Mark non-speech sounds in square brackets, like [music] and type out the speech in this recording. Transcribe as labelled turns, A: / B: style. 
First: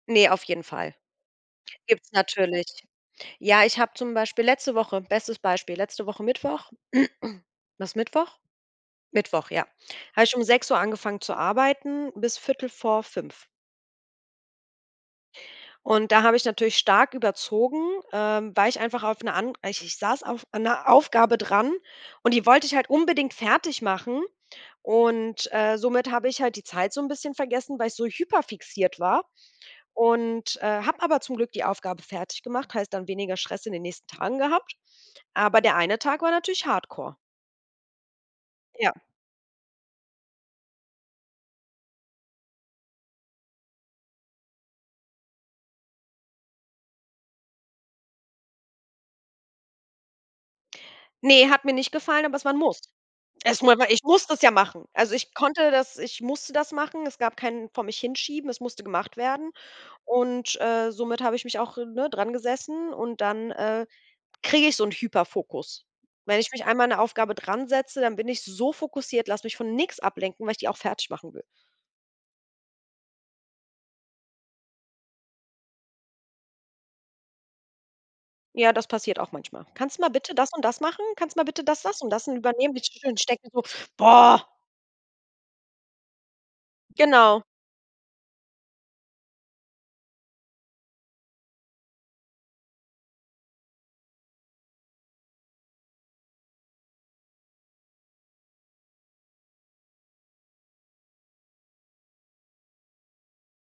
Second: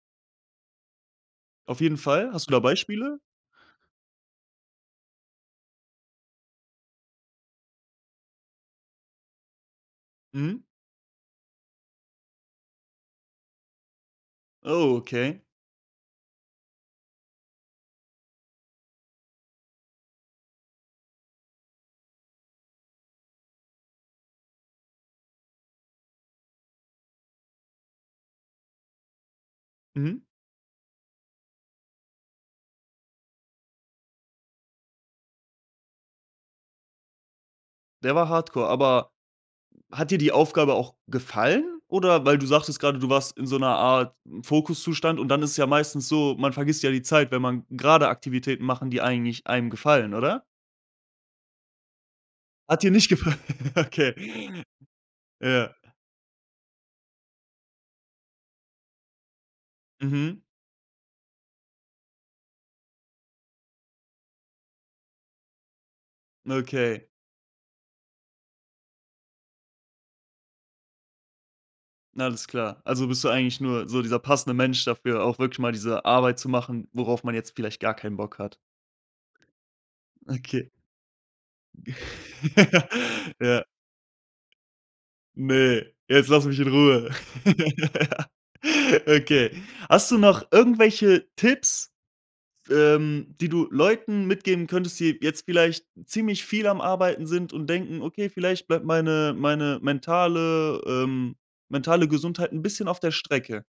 A: Ne, auf jeden Fall.
B: Auf jeden
A: Gibt's
B: Fall. Hast du da
A: natürlich.
B: Beispiele?
A: Ja, ich habe zum Beispiel letzte Woche bestes Beispiel, letzte Woche Mittwoch. [clears throat] War es Mittwoch? Mittwoch, ja. Habe ich um
B: Mhm.
A: 6:00 angefangen zu arbeiten bis 4:45.
B: Oh okay.
A: Und da habe ich natürlich stark überzogen, ähm, weil ich einfach auf 'ne and ich ich saß auf einer Aufgabe dran und die wollte ich halt unbedingt fertig machen und, äh, somit habe ich halt die Zeit so 'n bisschen vergessen, weil ich so hyperfixiert war
B: Mhm.
A: und, äh, habe aber zum Glück die Aufgabe fertiggemacht, heißt dann weniger Stress in den nächsten Tagen gehabt. Aber der eine Tag war natürlich Hardcore.
B: Der war Hardcore,
A: Ja.
B: aber hat dir die Aufgabe auch gefallen, oder weil du sagtest grade, du warst in so 'ner Art Fokuszustand und dann ist es ja meistens so, man vergisst ja die Zeit, wenn man grade Aktivitäten machen, die eigentlich einem gefallen, oder?
A: Ne, hat mir nicht gefallen, aber es war 'n Muss.
B: Hat dir nicht gefallen?
A: Es ma
B: [chuckles]
A: war ich
B: Okay.
A: muss das ja machen. Also, ich konnte
B: Ja.
A: das ich musste das machen. Es gab keinen vor mich hinschieben, es musste gemacht werden
B: Mhm.
A: und, äh, somit habe ich mich auch, ne, drangesessen und dann, äh, kriege ich so 'nen Hyperfokus. Wenn ich mich einmal an 'ne
B: Okay.
A: Aufgabe dransetze, dann bin ich so fokussiert, lass mich von nix ablenken, weil ich die auch fertigmachen will.
B: Alles klar. Also bist du eigentlich nur so dieser passende Mensch dafür, auch wirklich mal diese Arbeit zu machen, worauf man jetzt vielleicht gar keinen Bock hat?
A: Ja, das passiert auch manchmal: „Kannst du mal bitte das und
B: Okay.
A: das machen? Kannst du mal bitte das, das und das übernehmen, [unintelligible] ich
B: [chuckles]
A: denke mir so:
B: Ja.
A: Boah.“
B: Ne, jetzt lass mich in Ruhe.
A: Genau.
B: [laughs] Okay. Hast du noch irgendwelche Tipps, f ähm, die du Leuten mitgeben könntest, die jetzt vielleicht ziemlich viel am Arbeiten sind und denken: „Okay, vielleicht bleibt meine meine mentale ähm, mentale Gesundheit 'n bisschen auf der Strecke.“?